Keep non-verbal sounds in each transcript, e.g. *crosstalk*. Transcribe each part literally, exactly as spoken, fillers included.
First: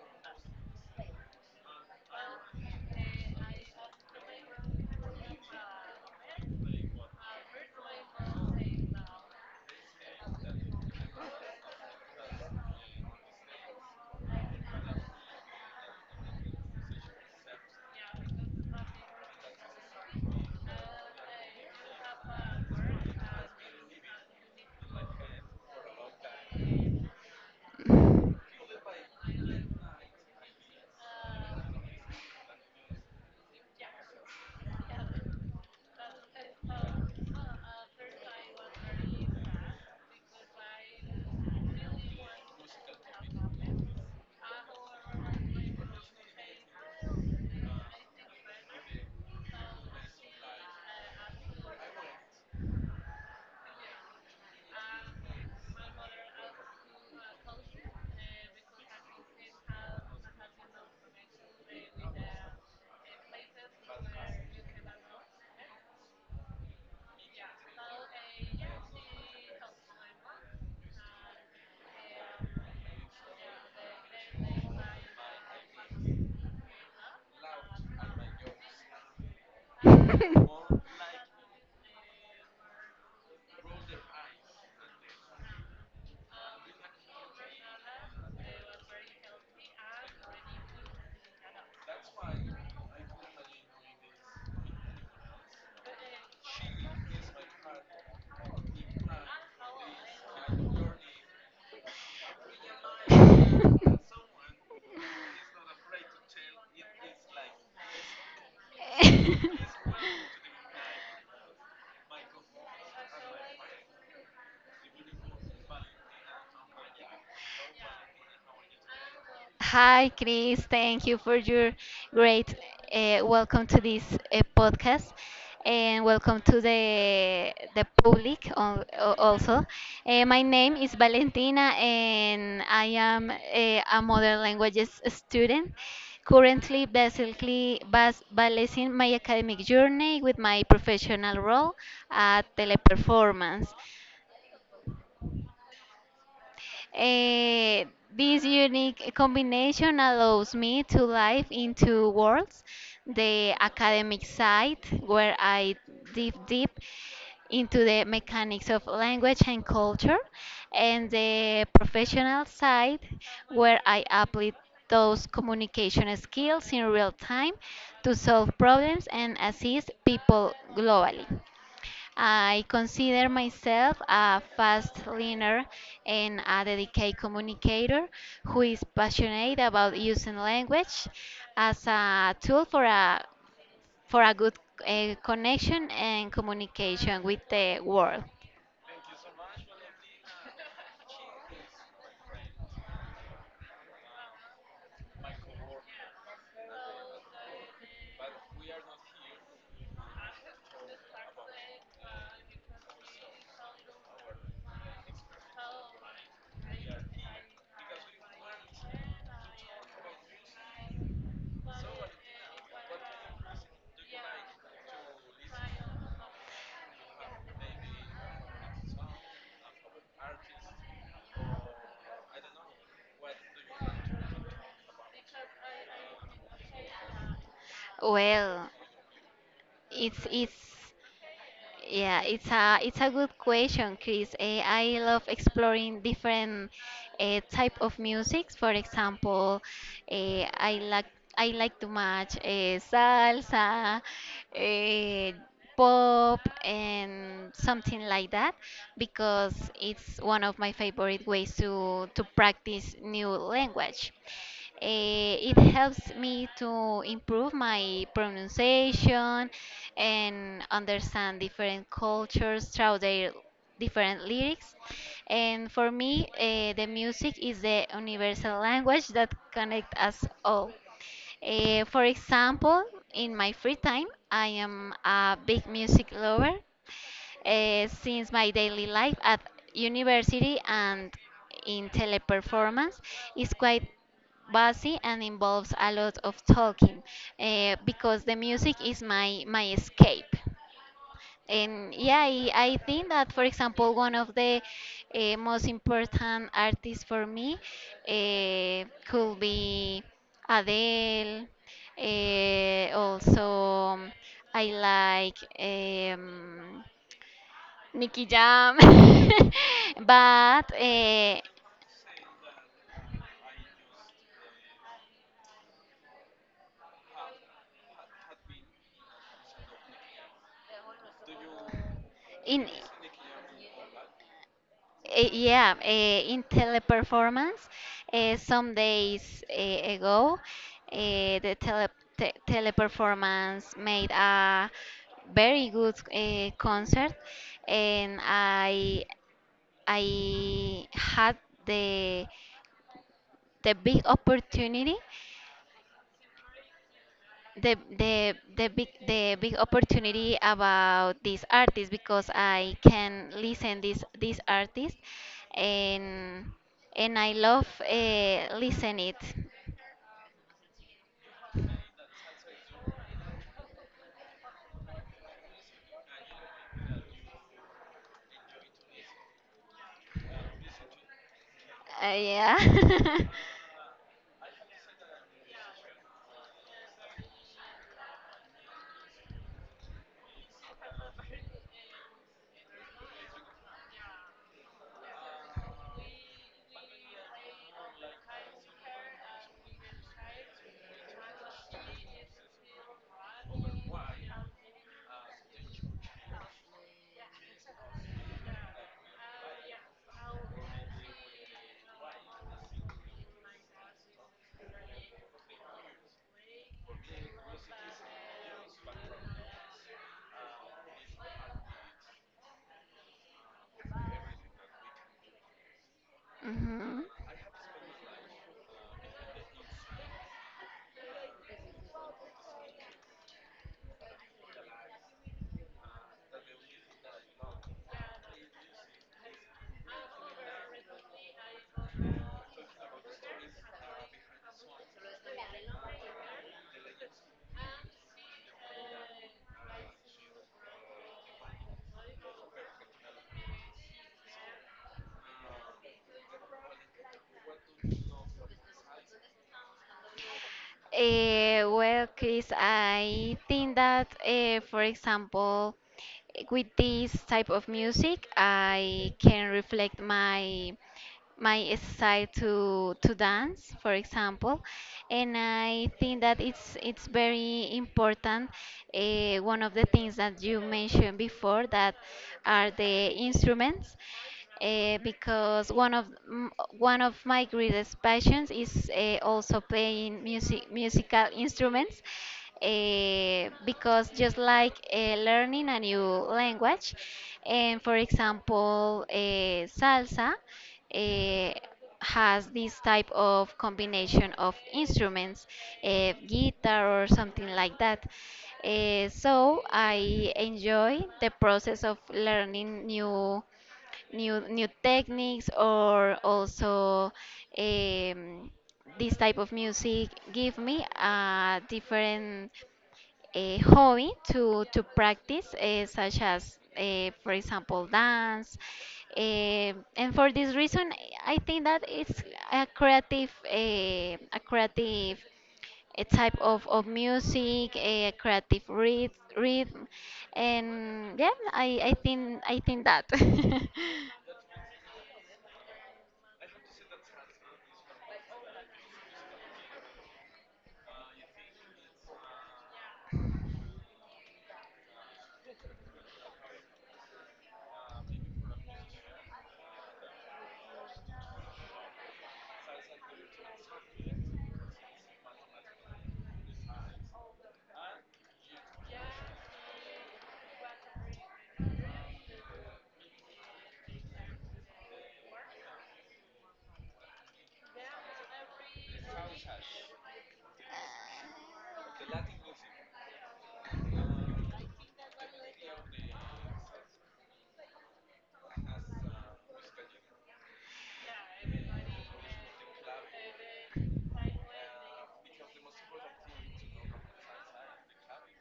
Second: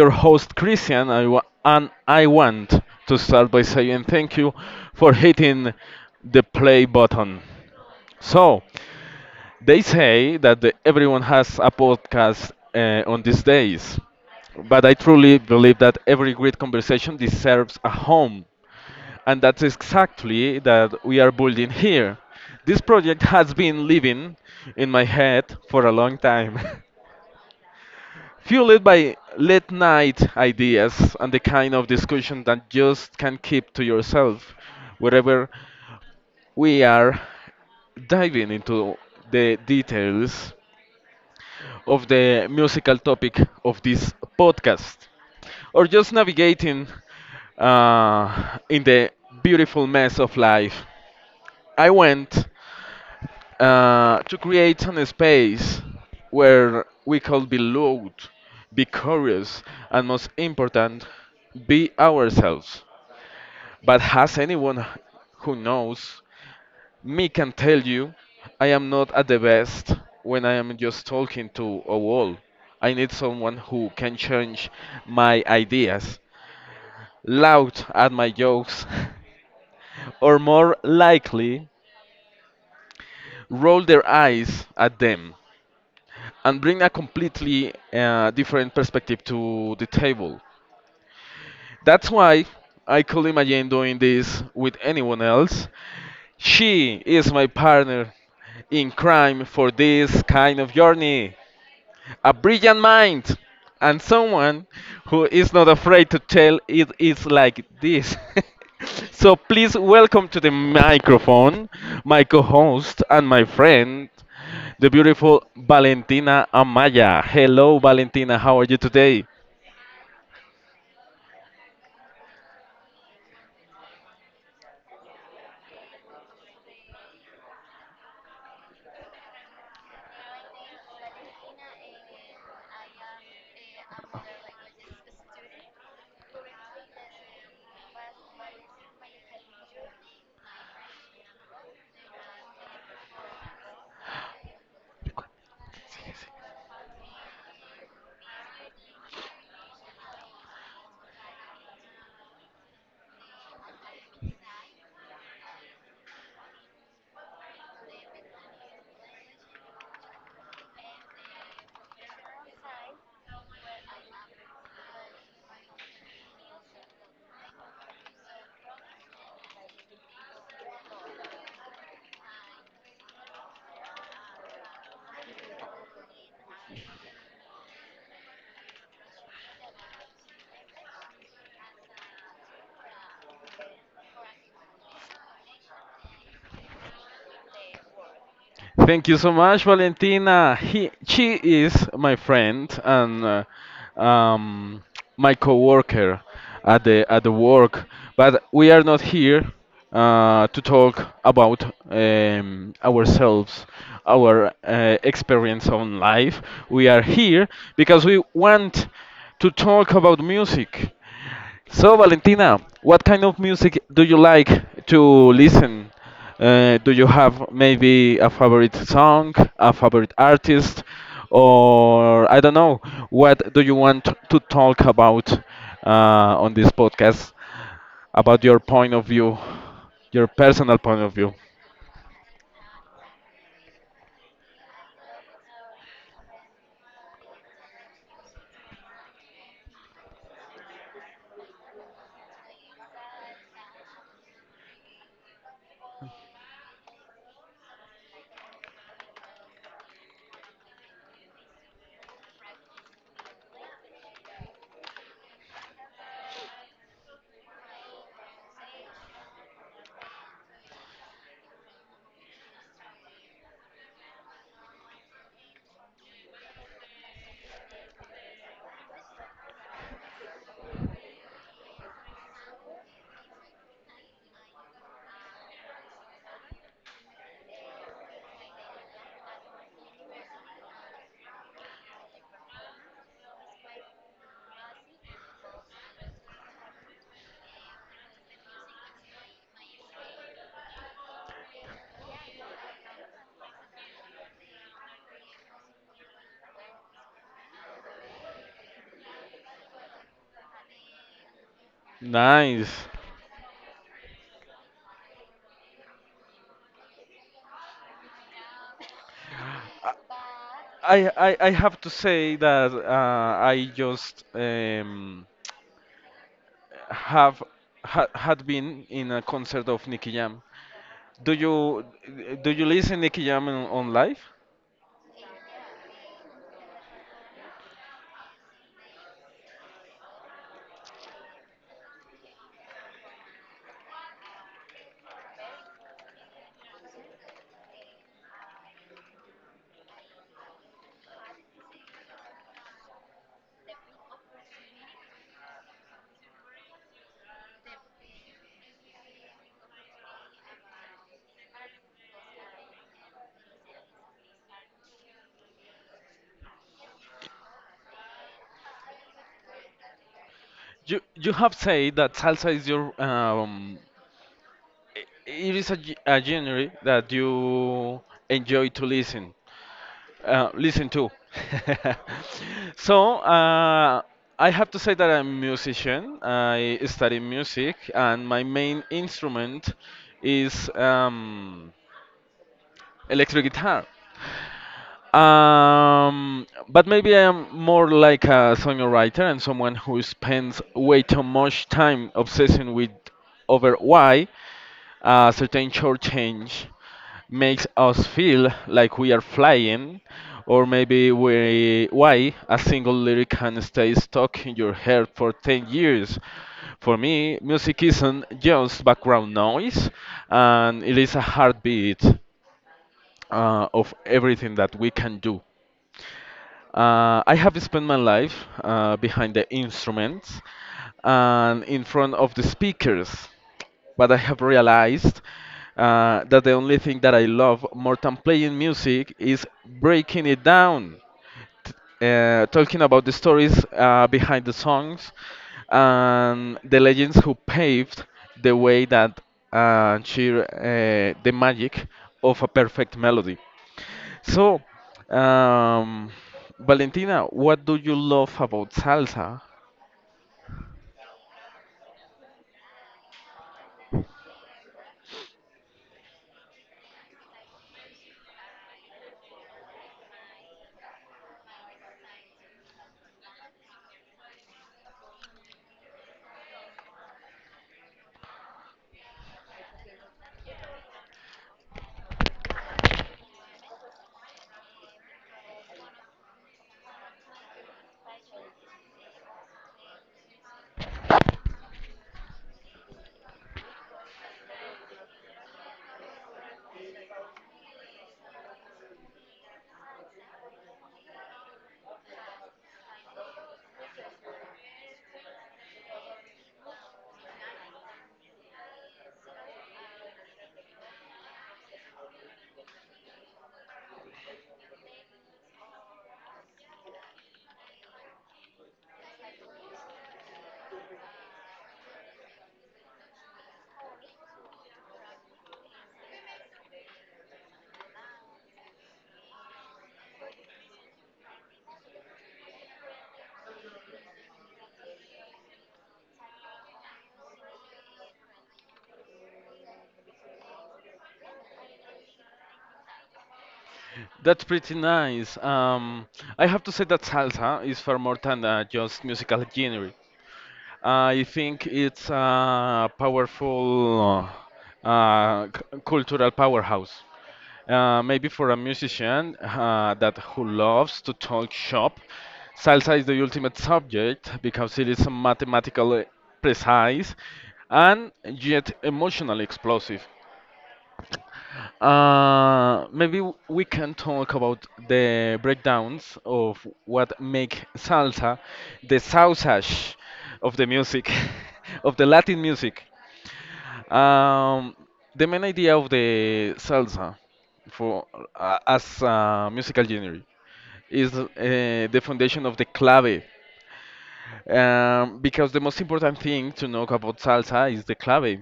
your host Christian I wa- and I want to start by saying thank you for hitting the play button. So, they say that the, everyone has a podcast uh, on these days, but I truly believe that every great conversation deserves a home. And that's exactly that we are building here. This project has been living in my head for a long time. *laughs* Fueled by late night ideas and the kind of discussion that just can't keep to yourself. Wherever we are diving into the details of the musical topic of this podcast, or just navigating uh, in the beautiful mess of life. I went uh, to create a space where we could be loud, be curious, and most important, be ourselves. But has anyone who knows me can tell you I am not at the best when I am just talking to a wall. I need someone who can change my ideas, loud at my jokes, *laughs* or more likely, roll their eyes at them. And bring a completely uh, different perspective to the table. That's why I could imagine doing this with anyone else. She is my partner in crime for this kind of journey, a brilliant mind, and someone who is not afraid to tell it is like this. *laughs* So *laughs* please welcome to the microphone my co-host and my friend, the beautiful Valentina Amaya. Hello, Valentina. How are you today? Hi, Chris. Thank you for your great uh, welcome to this uh, podcast and welcome to the the public al- al- also. Uh, my name is Valentina and I am a, a modern languages student. Currently, basically, bas- balancing my academic journey with my professional role at Teleperformance. Eh, this unique combination allows me to live in two worlds, the academic side, where I dive deep into the mechanics of language and culture, and the professional side, where I apply those communication skills in real time to solve problems and assist people globally. I consider myself a fast learner and a dedicated communicator who is passionate about using language as a tool for a for a good uh, connection and communication with the world. Thank you so much, Valentina. He, she is my friend and uh, um, my coworker at the at the work. But we are not here uh, to talk about um, ourselves, our uh, experience on life. We are here because we want to talk about music. So, Valentina, what kind of music do you like to listen? Uh, do you have maybe a favorite song, a favorite artist, or I don't know, what do you want to talk about uh, on this podcast about your Well, point of view, your it's it's personal point of view? Yeah, it's a it's a good question, Chris. Eh, I love exploring different uh, type of music. For example, uh, I like I like to match uh, salsa, uh, pop, and something like that because it's one of my favorite ways to to practice new language. Eh, it helps me to improve my pronunciation and understand different cultures through their different lyrics. And for me, eh, the music is the universal language that connects us all. Eh, for example, in my free time, I am a big music lover uh, since my daily life at university and in teleperformance is quite busy and involves a lot of talking uh, because the music is my my escape. And yeah, I, I think that, for example, one of the uh, most important artists for me uh, could be Adele. Nice. Uh, also, I like um, Nicky Jam. *laughs* But I, I, uh, I have to say that uh, I just um, have ha, had been in a concert of Nicky Jam. Do you do you in listen Nicky Jam on, on live? Eh, Yeah, eh, in teleperformance, eh, some days eh, ago, eh, the tele te teleperformance made a very good eh, concert, and I I had the the big opportunity, the the the big the big opportunity about this artist, because I can listen this this artist, and and I love uh, listen it. You you have said that salsa is your um i- it is a, ge- a genre that you enjoy to listen uh, listen to. Uh, yeah. *laughs* so *laughs* uh, I have to say that I'm a musician. I study music and my main instrument is um, electric guitar. Um, but maybe I am more like a songwriter and someone who spends way too much time obsessing with over why a certain chord change makes us feel like we are flying, or maybe we, why a single lyric can stay stuck in your head for ten years. For me, music isn't just background noise, and it is a heartbeat uh, of everything that we can do. Mhm. Uh, I have spent my life uh, behind the instruments and in front of the speakers, but I have realized uh, that the only thing that I love more than playing music is breaking it down, uh, talking about the stories uh, behind the songs and the legends who paved the way that uh, cheer uh, the magic of a perfect melody. So, um, Valentina, what do you love about salsa? Eh, well, Chris, I think that, eh, for example, with this type of music, I can reflect my my style to to dance, for example, and I think that it's it's very important. Uh, one of the things that you mentioned before, that are the instruments, uh, because one of m- one of my greatest passions is uh, also playing music musical instruments, eh, because just like eh, learning a new language. And, for example, eh, salsa eh, has this type of combination of instruments, eh, guitar or something like that. Eh, so I enjoy the process of learning new new new techniques, or also um, this type of music give me a different, a hobby to to practice, uh, such as, uh, for example, dance. Eh, and for this reason, I think that it's a creative, eh, a creative a type of, of music, eh, a creative rhythm, rhythm, and yeah, I, I think I think that. That's pretty nice. Um, I have to say that salsa is far more than uh, just musical genre. I think it's a powerful uh, c- cultural powerhouse. Uh, maybe for a musician uh, that who loves to talk shop, salsa is the ultimate subject because it is mathematically precise and yet emotionally explosive. Uh, maybe w- we can talk about the breakdowns of what make salsa the sausage of the music, *laughs* of the Latin music. Um, the main idea of the salsa for uh, as a musical genre is uh, the foundation of the clave, um, because the most important thing to know about salsa is the clave.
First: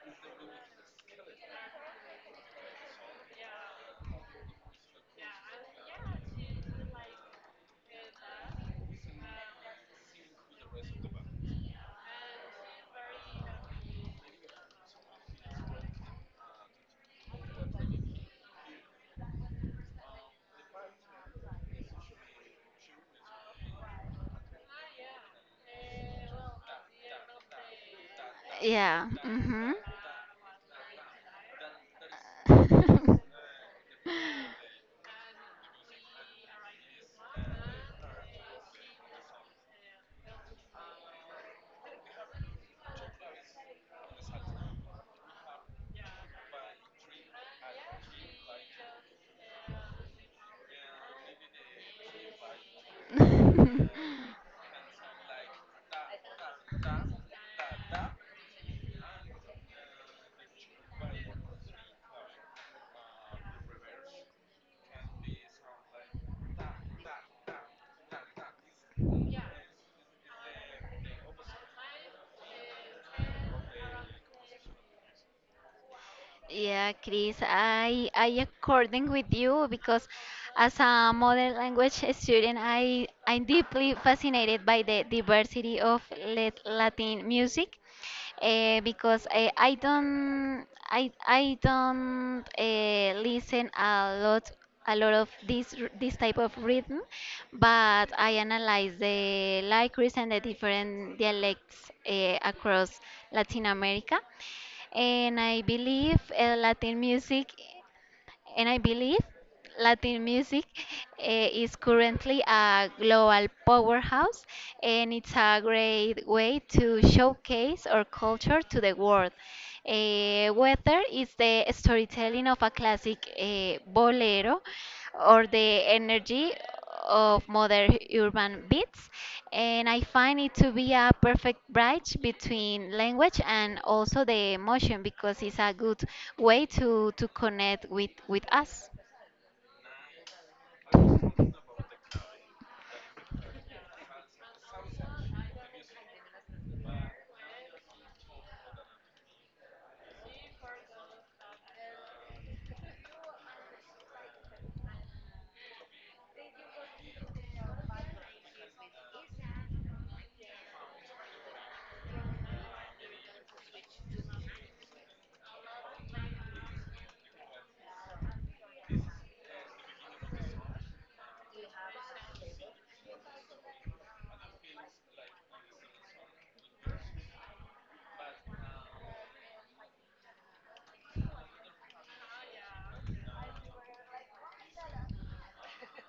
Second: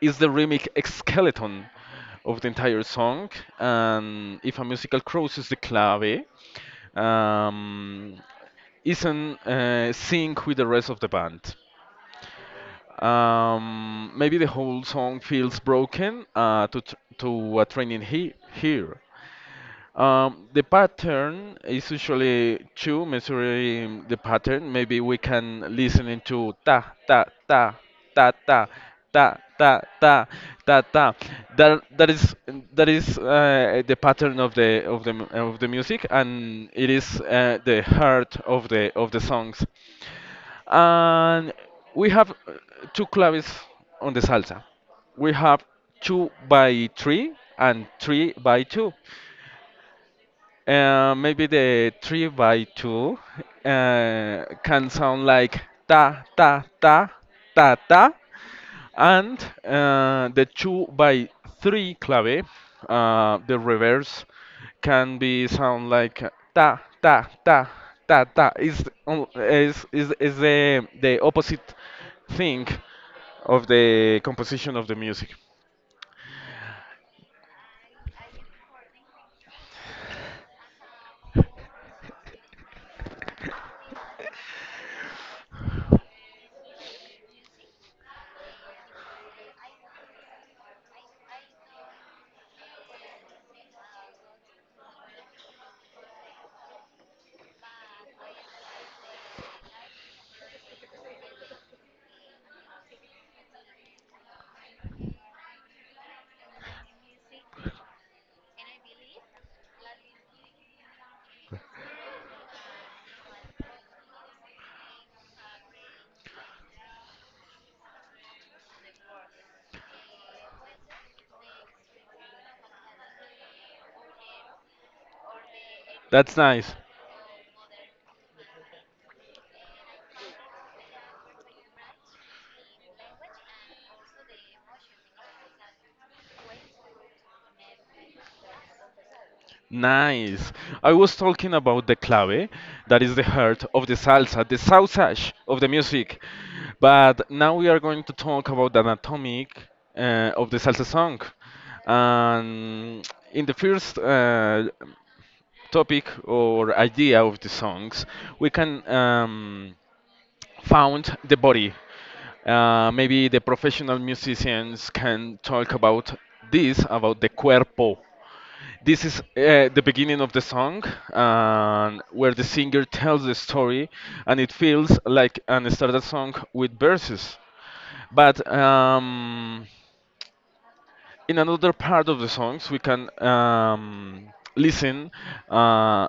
It's the rhythmic skeleton of the entire song, and if a musical crosses the clave, um, isn't uh, sync with the rest of the band. Um, maybe the whole song feels broken uh, to tr to a training he here. Um, the pattern is usually two measuring the pattern. Maybe we can listen into ta ta ta ta ta *laughs* Yeah. ta Hmm. ta ta ta ta. That that is that is uh, the pattern of the of the mu- of the music, and it is uh, the heart of the of the songs and we have uh, two claves on the salsa. We have two by three and three by two. Uh, maybe the three by two *laughs* uh, can sound like ta ta ta ta ta and uh, the two by three clave, uh, the reverse can be sound like ta ta ta ta ta is on- is is, is the the opposite thing of the composition of the music. Yeah, Chris, I I according with you, because as a modern language student, I I'm deeply fascinated by the diversity of lat- Latin music, uh, because I, I don't I I don't uh, listen a lot a lot of this r- this type of rhythm, but I analyze the lyrics and the different dialects uh, across Latin America. And I believe uh, Latin music, and I believe Latin music uh, is currently a global powerhouse, and it's a great way to showcase our culture to the world. Eh, whether it's the storytelling of a classic uh, bolero, or the That's energy nice. of modern urban beats, and I find it to be a perfect bridge between language and also the emotion, because it's a good way to to connect with with us. Nice. I was talking about the clave, that is the heart of the salsa, the sausage of the music. But now we are going to talk about the anatomy uh, of the salsa song. And in the first uh, topic or idea of the songs, we can um, found the body. Uh, maybe the professional musicians can talk about this, about the cuerpo. This is uh, the beginning of the song, and where the singer tells the story, and it feels like an standard song with verses. But um, in another part of the songs, we can um, listen uh,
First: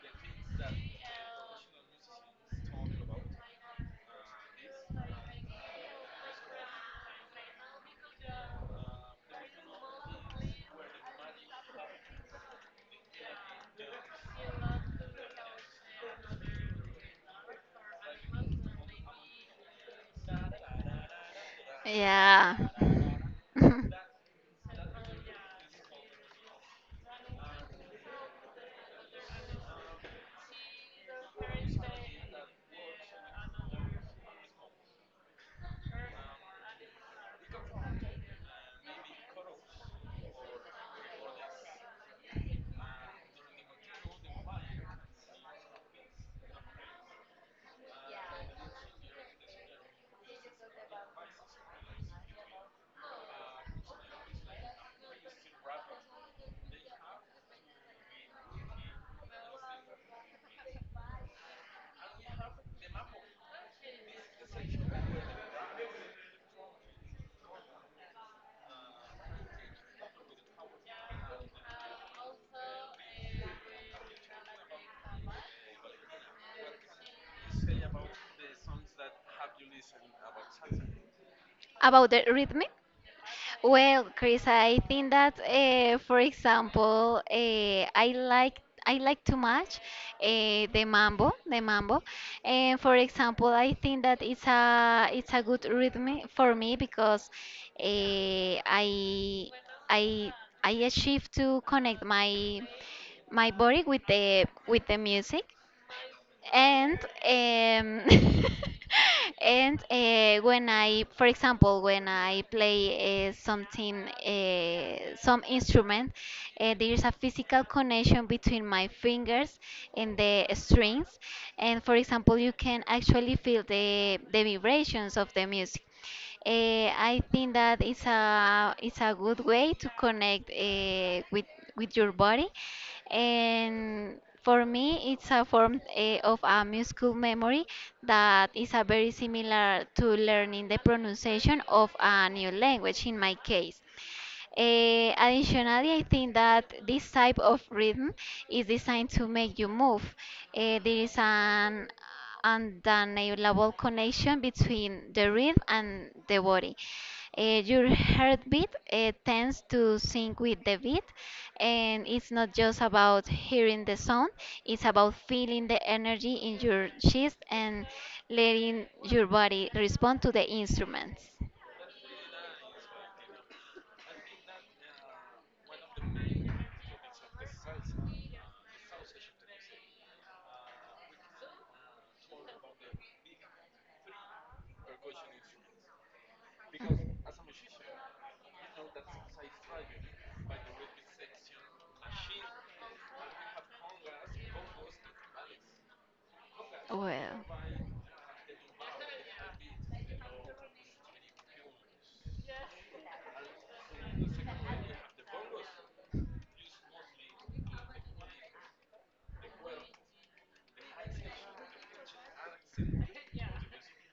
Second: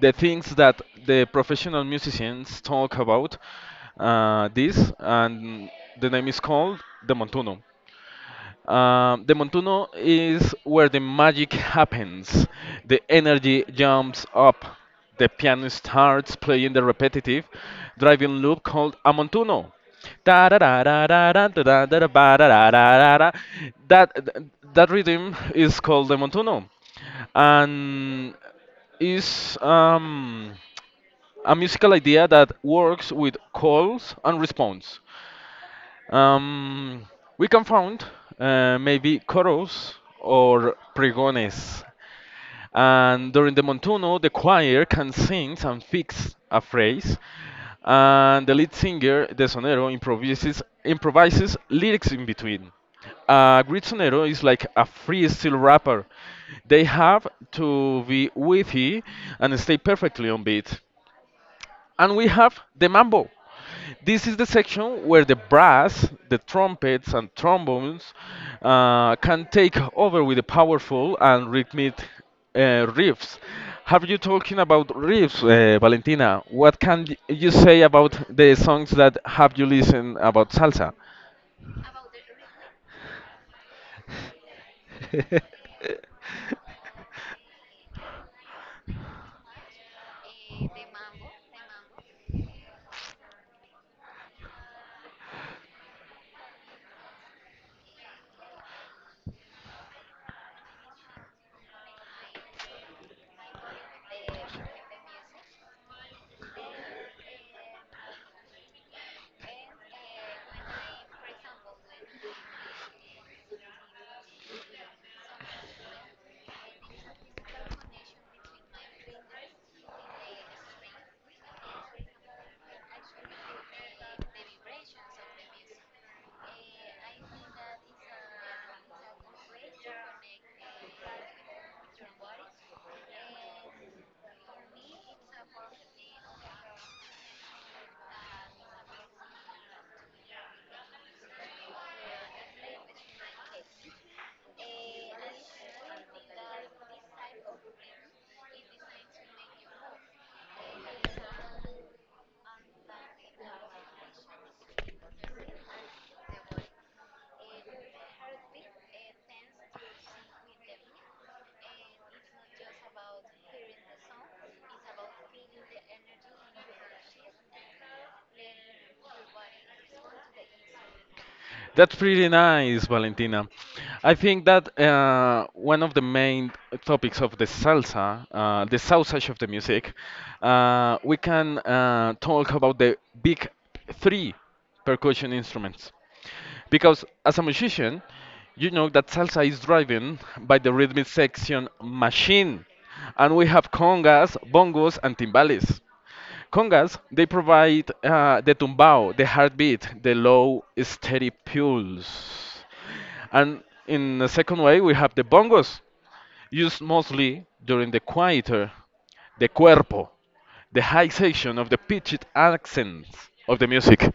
the things that the professional musicians talk about uh, this, and the name is called the montuno. Um, the Montuno is where the magic happens. The energy jumps up. The piano starts playing the repetitive driving loop called a Montuno. Da da da da da da da da da ba da Yeah. da da da. *laughs* That, that rhythm is called the Montuno. And is um, a musical idea that works with calls and response. Um, we can found uh, maybe coros or pregones, and during the montuno, the choir can sing and fix a phrase, and the lead singer, the sonero, improvises improvises lyrics in between. A great sonero is like a freestyle rapper; they have to be witty and stay perfectly on beat. And we have the mambo. This is the section where the brass, the trumpets, and trombones uh, can take over with the powerful and rhythmic uh, riffs. Have you talking about riffs, uh, Valentina? What can y- you say about the songs that have you listened about salsa? About the rhythm? Well, Chris, I think that, *laughs* uh, for example, uh, I like I like too much uh, the mambo, the mambo, and for example, I think that it's a it's a good rhythm for me, because uh, I I I achieve to connect my my body with the with the music and um, *laughs* and uh, when I, for example, when I play uh, something, uh, some instrument, uh, there is a physical connection between my fingers and the strings, and for example, you can actually feel the the vibrations of the music. Eh, I think that it's a it's a good way to connect eh, with with your body, and for me, it's a form eh, of a musical memory that is a very similar to learning the pronunciation of a new language in my case. Eh, additionally, I think that this type of rhythm is designed to make you move. Eh, there is an undeniable connection between the rhythm and the body. Eh, your heartbeat eh, tends to sync with the beat, and it's not just about hearing the sound, it's about feeling the energy in your chest and letting your body respond to the instruments. That's pretty nice, Valentina. I think that uh, one of the main topics of the salsa, uh, the sausage of the music, uh, we can uh, talk about the big three percussion instruments. Because as a musician, you know that salsa is driven by the rhythmic section machine, and we have congas, bongos, and timbales. Congas, they Well. provide uh, the tumbao, the heartbeat, the low, steady pulse. And in the second way, we have the bongos, used mostly during the quieter, the cuerpo, the high section of the pitched accents of the music.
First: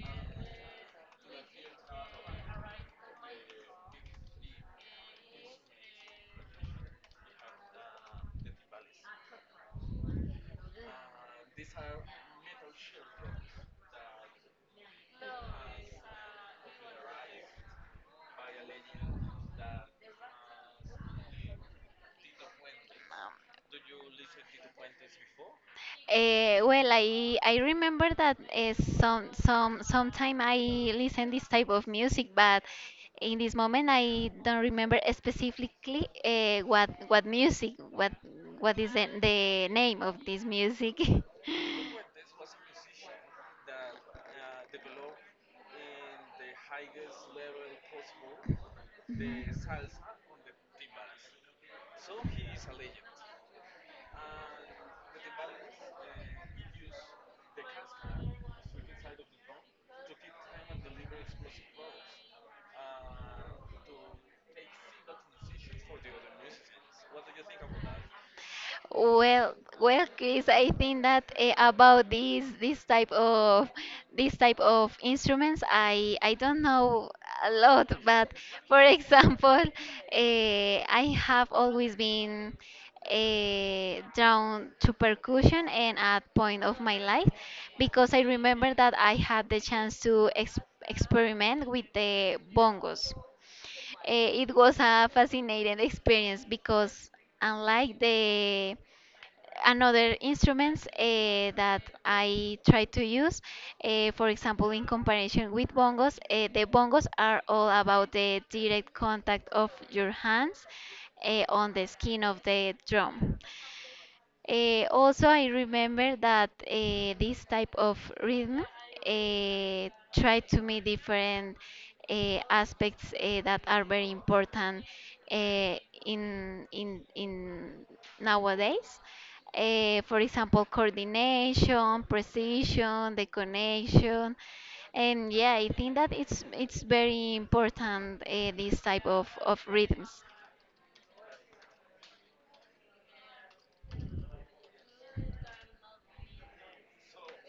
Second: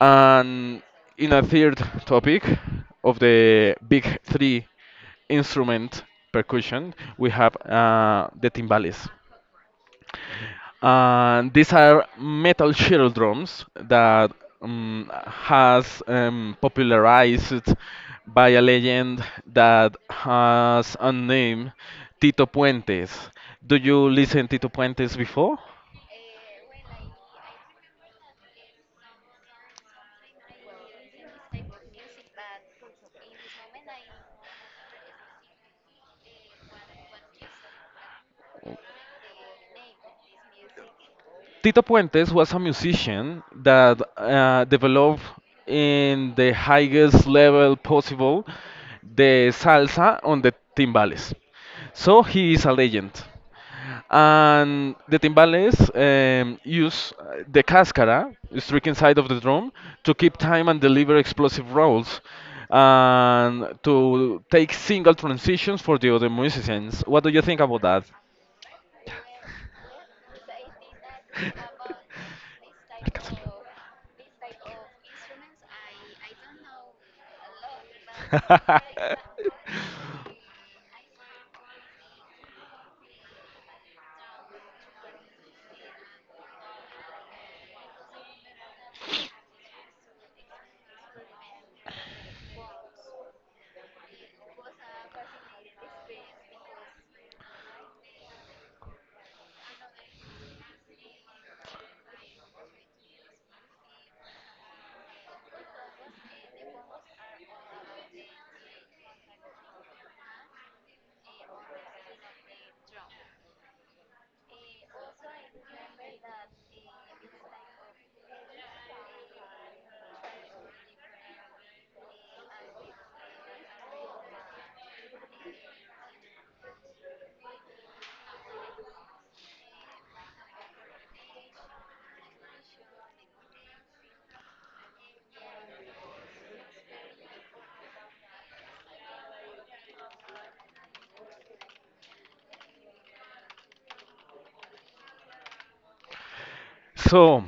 And in a third topic of the big three instrument percussion, we have uh, the timbales. And these are metal shuttle drums that um, has um, popularized by a legend that has a name, Tito Puentes. Do you listen Tito Puentes before? Uh, well, I I remember that uh, some some sometime I listen this type of music, but in this moment I don't remember specifically uh, what what music what what is the, the name of this music. *laughs* Tito Puentes was a musician that uh, developed in the highest level possible the salsa on the timbales. So Mhm. he is a legend. And the timbales um, use uh, the cascara, the stricken side of the drum, to keep time and deliver explosive rolls and to take single transitions for the other musicians. What do you think about that? Well, well, Chris, I think that uh, about these this type of this type of instruments, I I don't know a lot, but for *laughs* *laughs* example, uh, I have always been uh, drawn to percussion and at point of my life, because I remember that I had the chance to ex experiment with the bongos. Eh, it was a fascinating experience because, unlike the another instruments eh, that I try to use, eh, for example, in comparison with bongos, eh, the bongos are all about the direct contact of your hands eh, on the skin of the drum. Uh, also, I remember that uh, this type of rhythm uh, try to meet different uh, aspects uh, that are very important uh, in in in nowadays. Uh, for example, coordination, precision, the connection, and yeah, I think that it's it's very important uh, this type of of rhythms. So,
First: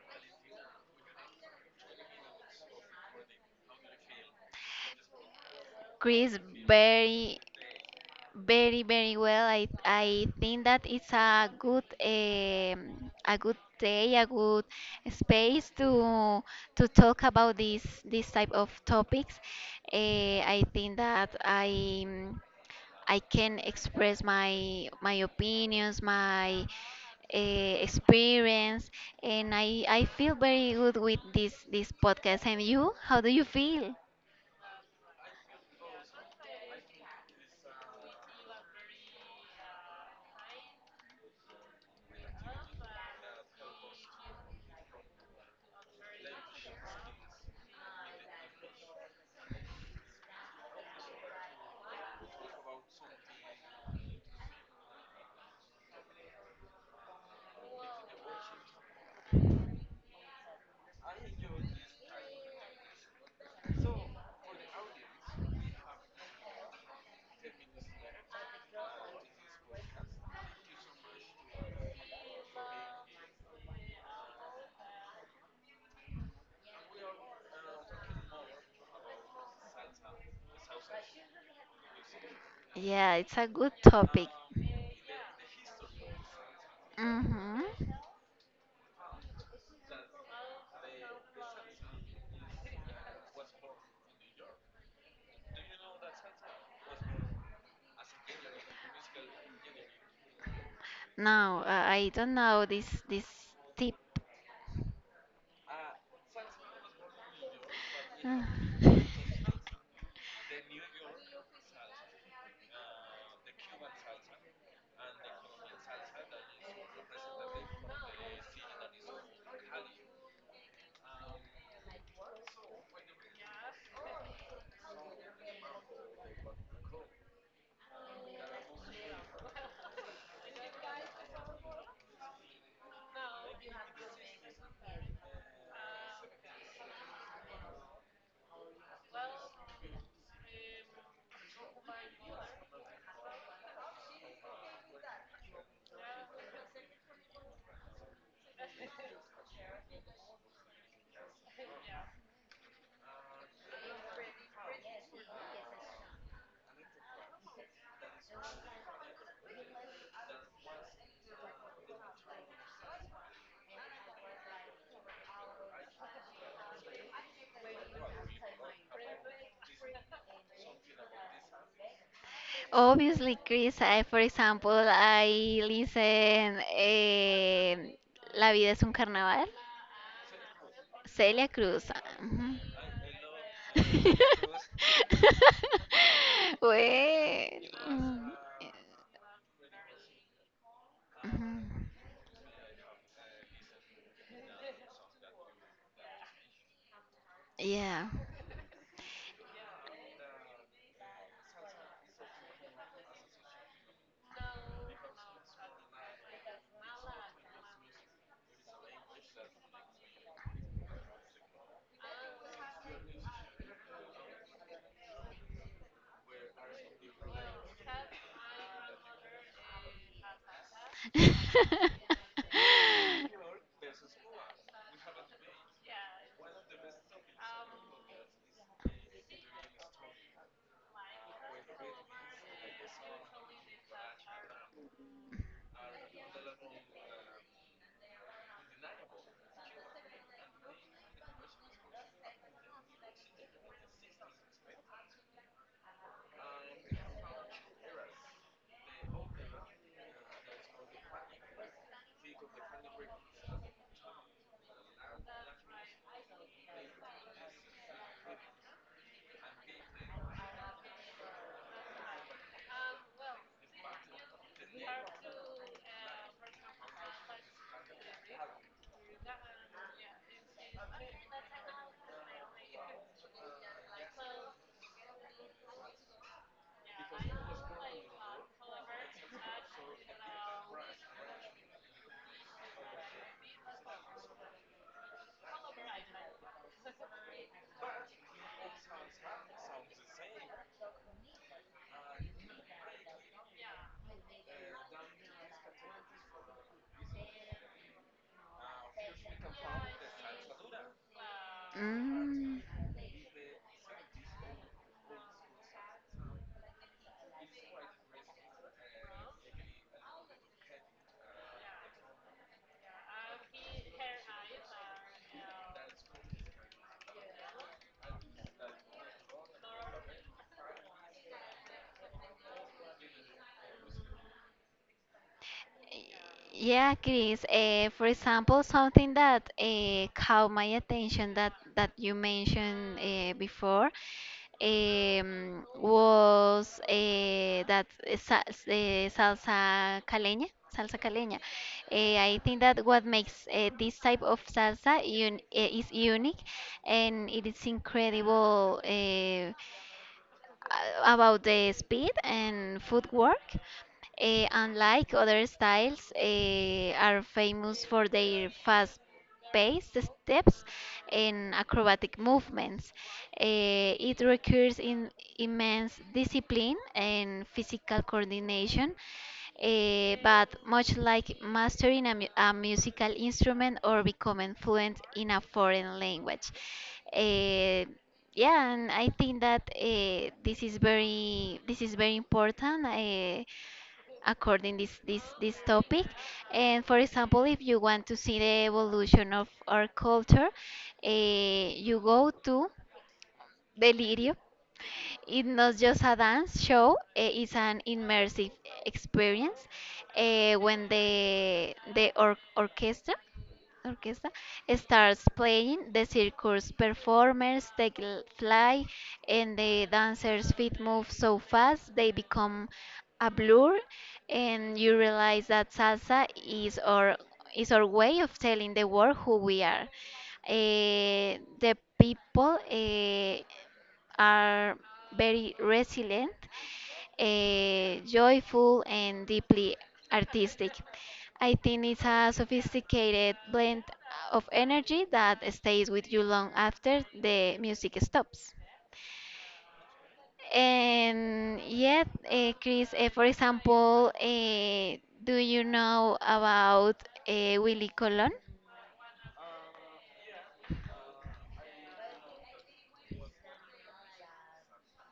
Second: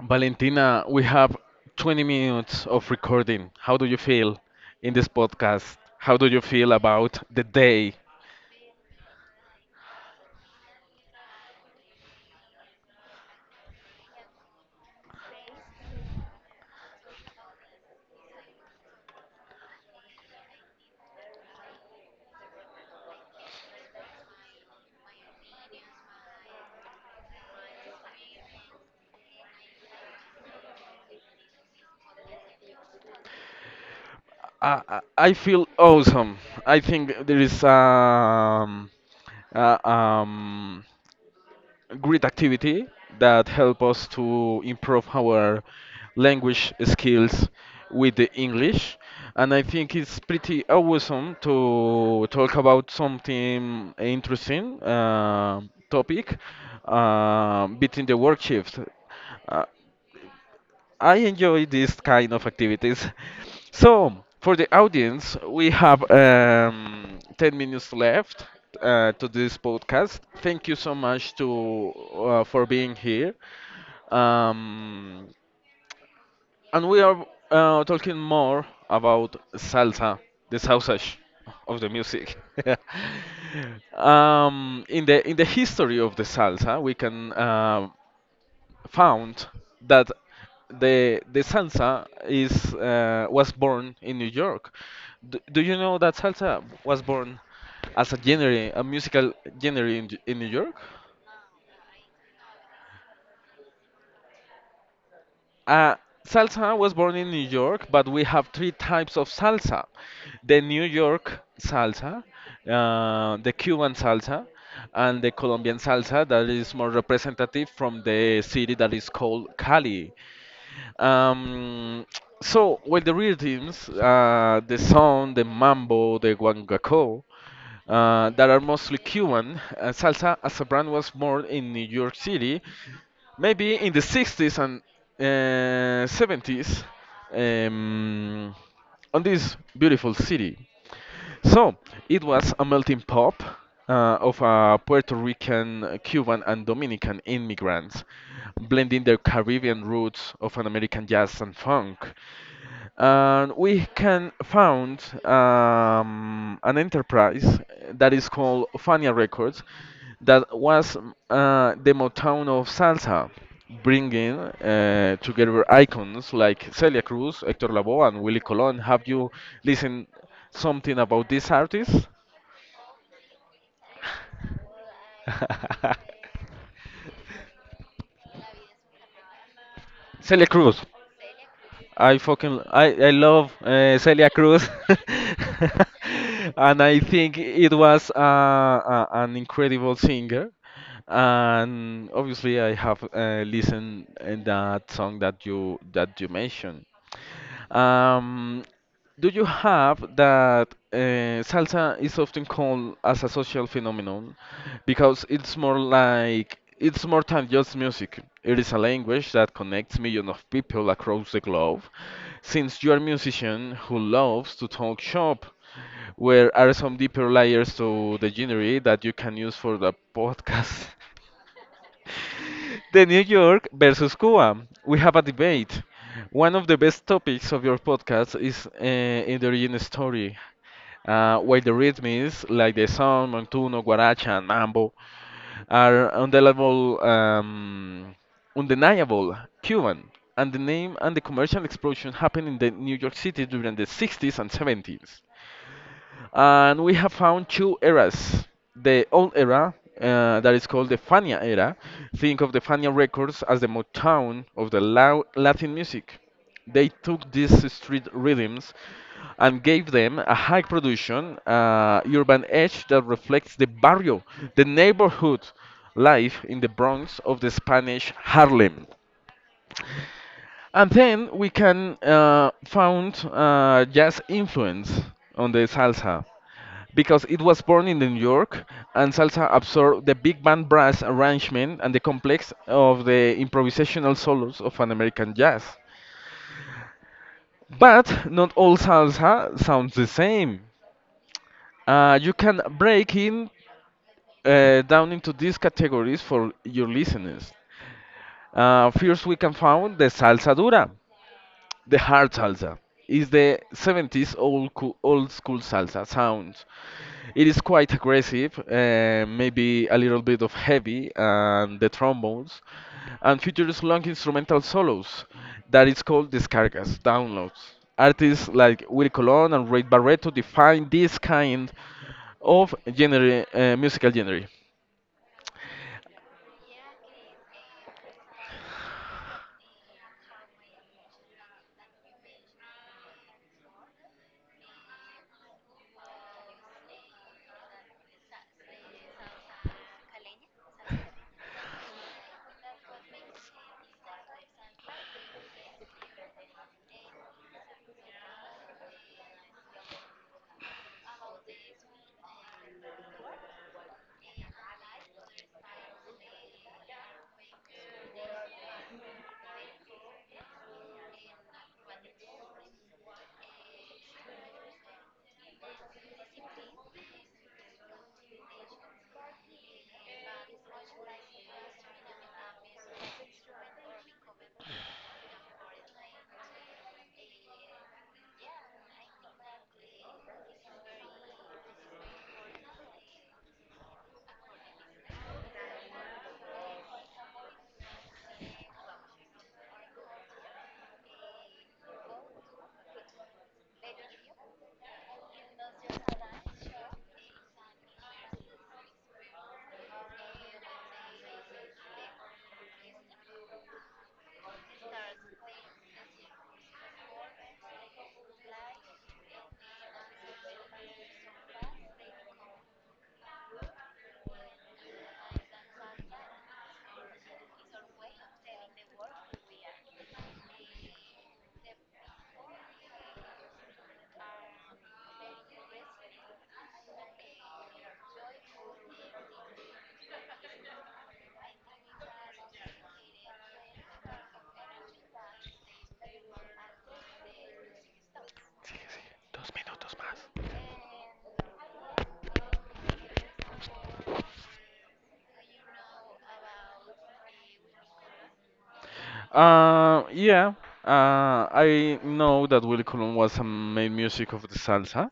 Valentina, we have twenty minutes of recording. How do you feel in this podcast? How do Chris, you feel about very the day? Very, very well. I I think that it's a good um, a good day, a good space to to talk about these this type of topics. Eh, I think that I mm, I can express my my opinions, my uh, experience, and I I feel very good with this this podcast. And you, how do you feel? I, I I feel awesome. I think there is um, uh, um, great activity that help us to improve our language skills with the English. And I think it's pretty awesome to talk about something interesting uh, topic uh, between the work shift. Uh, I enjoy these kind of activities. *laughs* So, for the audience, we have um, ten minutes left uh, to this podcast. Thank you so much to uh, for being here. Um, and we are uh, talking more about salsa, the sausage of the music. *laughs* Yeah, it's a good topic. Um, in the in the history of the salsa, we can Mm-hmm. uh, found that the the salsa is uh, was born in New York. D Do you know that salsa was born as a genre, a musical genre in, J- in New York? No, I I don't know this this tip. Uh, salsa was born in New York, but we *sighs* have three Ah. types of salsa: the New York salsa, uh, the Cuban salsa, and the Colombian salsa that is more representative from the city that is called Cali. Um, so, well, the rhythms, uh, the son, the mambo, the guangaco, uh, that are mostly Cuban. Uh, salsa as a brand was born in New York City, maybe in the sixties and uh, seventies, um, on this beautiful city. So it was a melting pot uh, of uh, Puerto Rican, uh, Cuban, and Dominican immigrants, blending their Caribbean roots of an American jazz and funk, and we can found um, an enterprise that is called Fania Records that was mm, uh, the Motown of salsa, bringing uh, together icons like Celia Cruz, Hector Lavoe, and Willie Colon. Have you listened something about these artists? Obviously, Chris, I, for example, I *laughs* listen eh, La vida es un carnaval. Celia Cruz. Celia Cruz. I Ujú. fucking I I love uh, Celia Cruz, *laughs* *laughs* and I think Well, it was uh, mm, a, an incredible singer. mhm, And obviously, I have uh, listened in that song that you that you mentioned. yeah. Um, do you have that uh, salsa is often called as a social phenomenon because it's more like it's more than just music. It is a language that connects millions of people across the globe. Since you are a musician who loves to talk shop, where are some deeper layers to the genre that you can use for the *laughs* podcast? *laughs* The New York versus Cuba. We have a debate. One of the best topics of your podcast is uh, in the origin story. Uh, while the rhythms like the song, montuno, guaracha, and mambo are undeniable, um, undeniable Cuban, and the name and the commercial explosion happened in the New York City during the sixties and seventies. And we have found two eras. The old era, uh, that is called the Fania era, think of the Fania records as the Motown of the lou- Latin music. They took these street rhythms and gave them a high production, uh, urban edge that reflects the barrio, the neighborhood life in the Bronx of the Spanish Harlem. And then we can uh, found uh, jazz influence on the salsa because it was born in New York, and salsa absorbed the big band brass arrangement and the complex of the improvisational solos of an American jazz. But not all salsa sounds the same. Uh, you can break in uh, down into these categories for your listeners. Uh, first, we can find the salsa dura. The hard Mm. salsa is the seventies old, coo- old school salsa sound. It is quite aggressive, uh, maybe a little bit of heavy, and the trombones, and features long instrumental solos that is called descargas, downloads. Artists like Willy Colon and Ray Barreto define this kind of genre, uh, musical genre. Yeah, Chris. Uh, for example, something that uh, caught my attention that that you mentioned uh, before, um, was uh, that uh, sa uh, salsa caleña. salsa caleña. Eh, I think that what makes uh, this type of salsa un uh, is unique, and it is incredible. Uh, uh, about the speed and footwork. Eh, unlike other styles, eh, are famous for their fast paced steps and acrobatic movements. Eh, it requires in immense discipline and physical coordination, eh, but much like mastering a, mu- a musical instrument or becoming fluent in a foreign language. Eh, yeah, and I think that uh, this is very this is very important uh, according this this this topic. And for example, if you want to see the evolution of our culture, uh, you go to Delirio. It's not just a dance show; eh, it's an immersive experience uh, when the the or orchestra orchestra starts playing, the circus performers take l- flight, and the dancers' feet move so fast they become a blur, and you realize that salsa is our is our way of telling the world who we are. Eh, the people eh, are very resilient, eh, joyful, and deeply artistic. I think it's a sophisticated blend of energy that stays with you long after the music stops. Sigue, dos minutos más. And yet, eh, Chris, eh, for example, eh, do you know about eh, Willy Colon? Uh, yeah. Uh, I know that Willy Colon was a main music of the salsa,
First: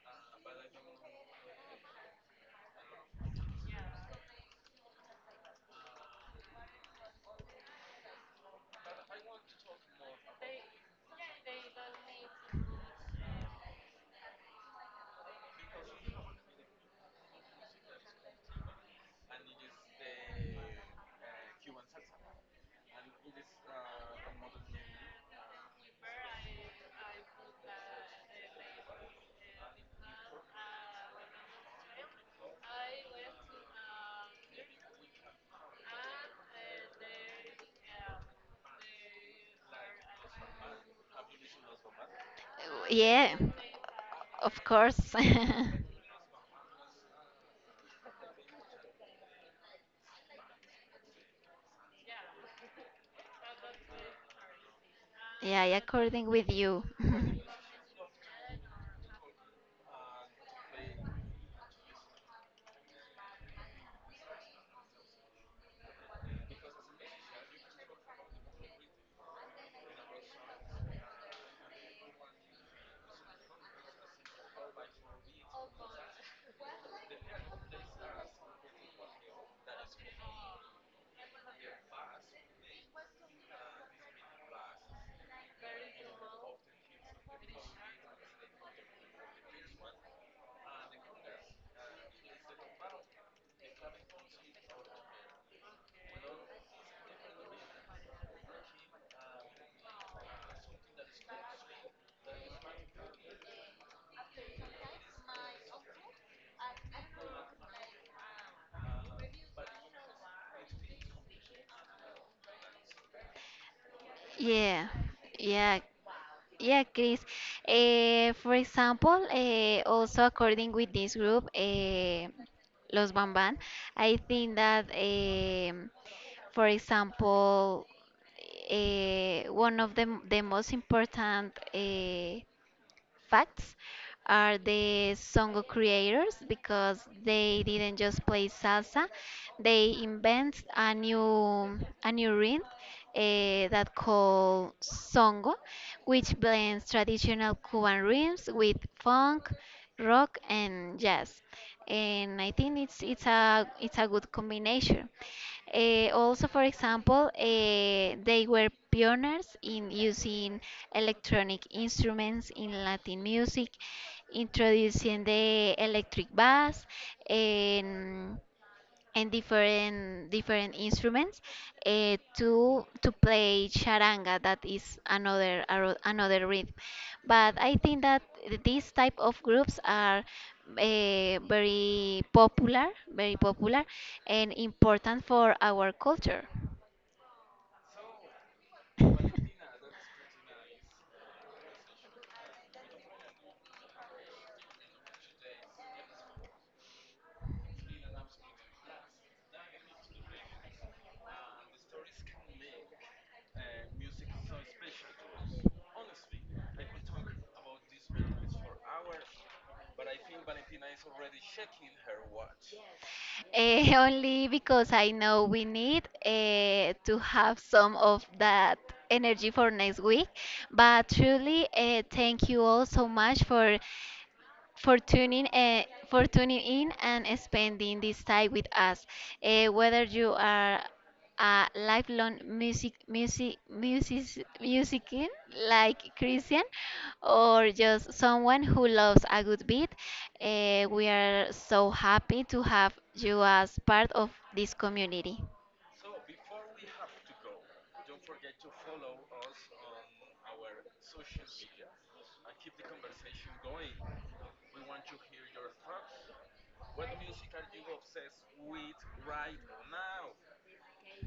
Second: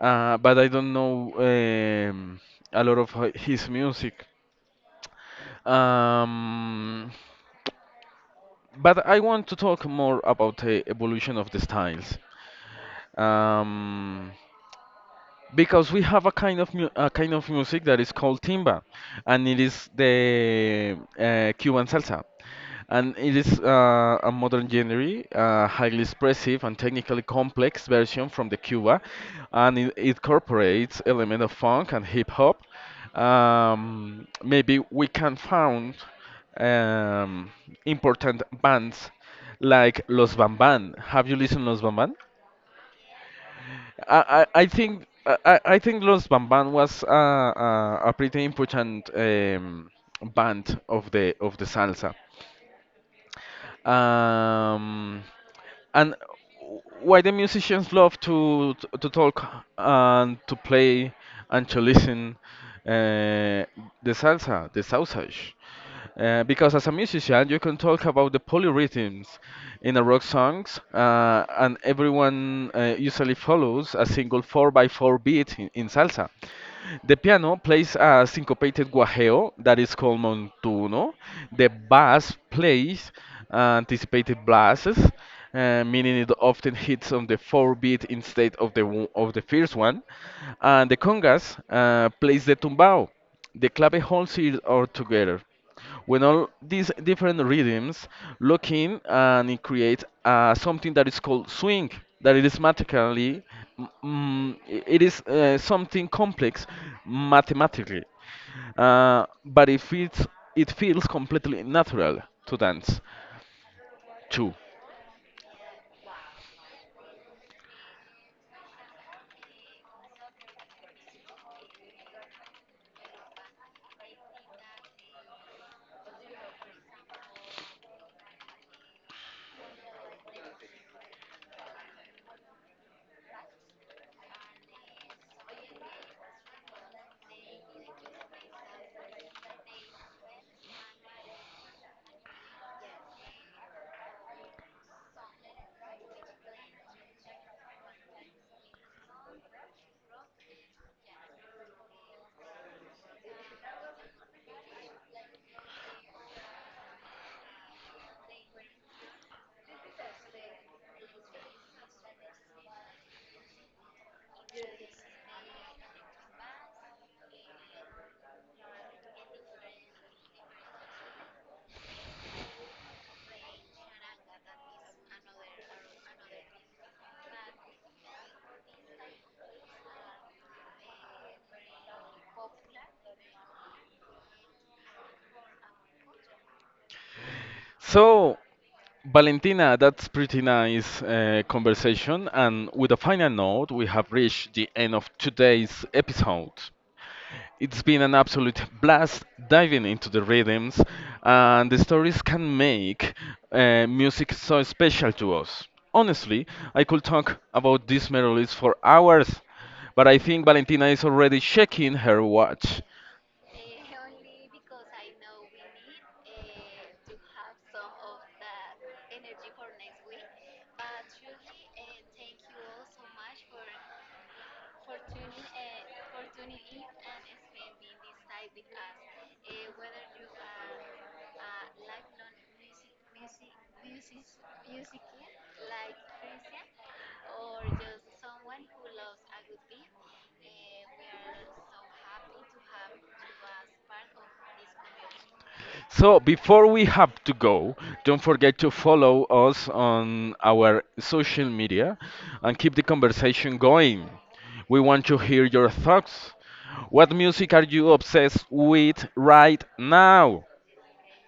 uh, but I don't know um, a lot of hi- his music. Um, but I want to talk more about the evolution of the styles. Um, because we have a kind of mu a kind of music that is called timba, and it is the uh, Cuban salsa, and it is uh, a modern genre, uh, highly expressive and technically complex version from the Cuba, and it, it incorporates element of funk and hip hop. Um, maybe we can found um, important bands like Los Bamban. Have you listened Los Bamban? Yeah, I, I of I course. think I, I I think Los Bamban was a, a, a pretty important um, band of the of the salsa. Um, *laughs* Yeah, I and according with you. why the musicians love to to, to talk and to play and to listen uh, the salsa, the sausage. Uh, because as a musician, you can talk about the polyrhythms in a rock songs, uh, and everyone uh, usually follows a single four by four beat in, in salsa. The piano plays a syncopated guajeo that is called montuno. The bass plays uh, anticipated blasts, uh, meaning it often hits on the four beat instead of the wo- of the first one. And the congas uh, plays the tumbao. The clave holds it all together. When all these different rhythms lock in, and it creates uh, something that is called swing, that it is mathematically, mm, mm, i- it is uh, something complex mathematically, uh, but it feels, it feels completely natural to dance *laughs* too. yeah, yeah, Yeah, Chris. Eh, for example, eh, also according with this group, eh, Los Bamban, I think that, em, for example, eh, one of the, m- the most important eh, facts are the songo creators, because they didn't just play salsa, they invent a new a new rhythm eh, that called songo, which blends traditional cuban rhythms with funk, rock, and jazz, and I think it's it's a it's a good combination. Eh, also, for example, eh, they were pioneers in using electronic instruments in Latin music, introducing the electric bass. And and different different instruments uh, to to play charanga, that is another aro- another rhythm. But I think that these type of groups are uh, very popular very popular and important for our culture. So Valentina, that's pretty nice uh, conversation. And with a final note, we have reached the end of today's episode. It's been an absolute blast diving into the rhythms and the stories can make uh, music so special to us. Honestly, I could talk about these melodies for hours, but I think Valentina is already checking her watch. Eh, *laughs* only because I know we need uh, to have some of that energy for next week. But truly, uh, thank you all so much for for tuning uh, for tuning in and spending this time with us. Uh, whether you are a lifelong music music music musician like Christian, or just someone who loves a good beat, uh, we are so happy to have you as part of this community. So before we have to go, don't forget to follow us on our social media and keep the conversation going. We want to hear your thoughts. What music are you obsessed with right now?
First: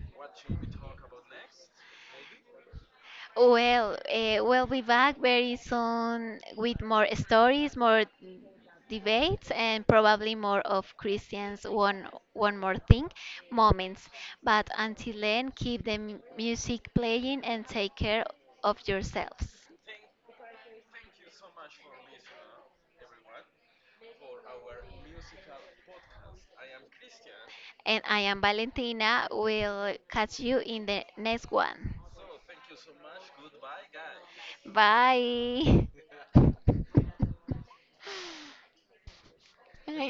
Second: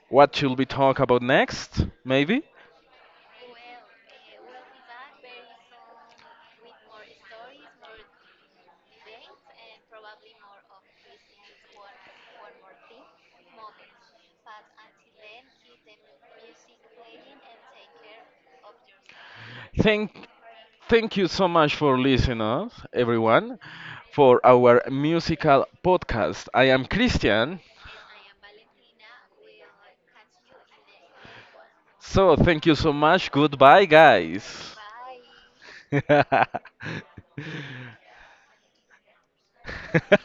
What should we talk about next? Maybe? Well, uh, we'll be back very soon with more stories, more debates, and probably more of Christian's one one more thing moments. But until then, keep the mu- music playing and take care of yourselves. Thank Thank you so much for listening us, everyone, for our musical podcast. I am Christian. And I am Valentina. We'll catch you in the next one. So, thank you so much. Goodbye, guys. Bye. *laughs* *laughs* *laughs*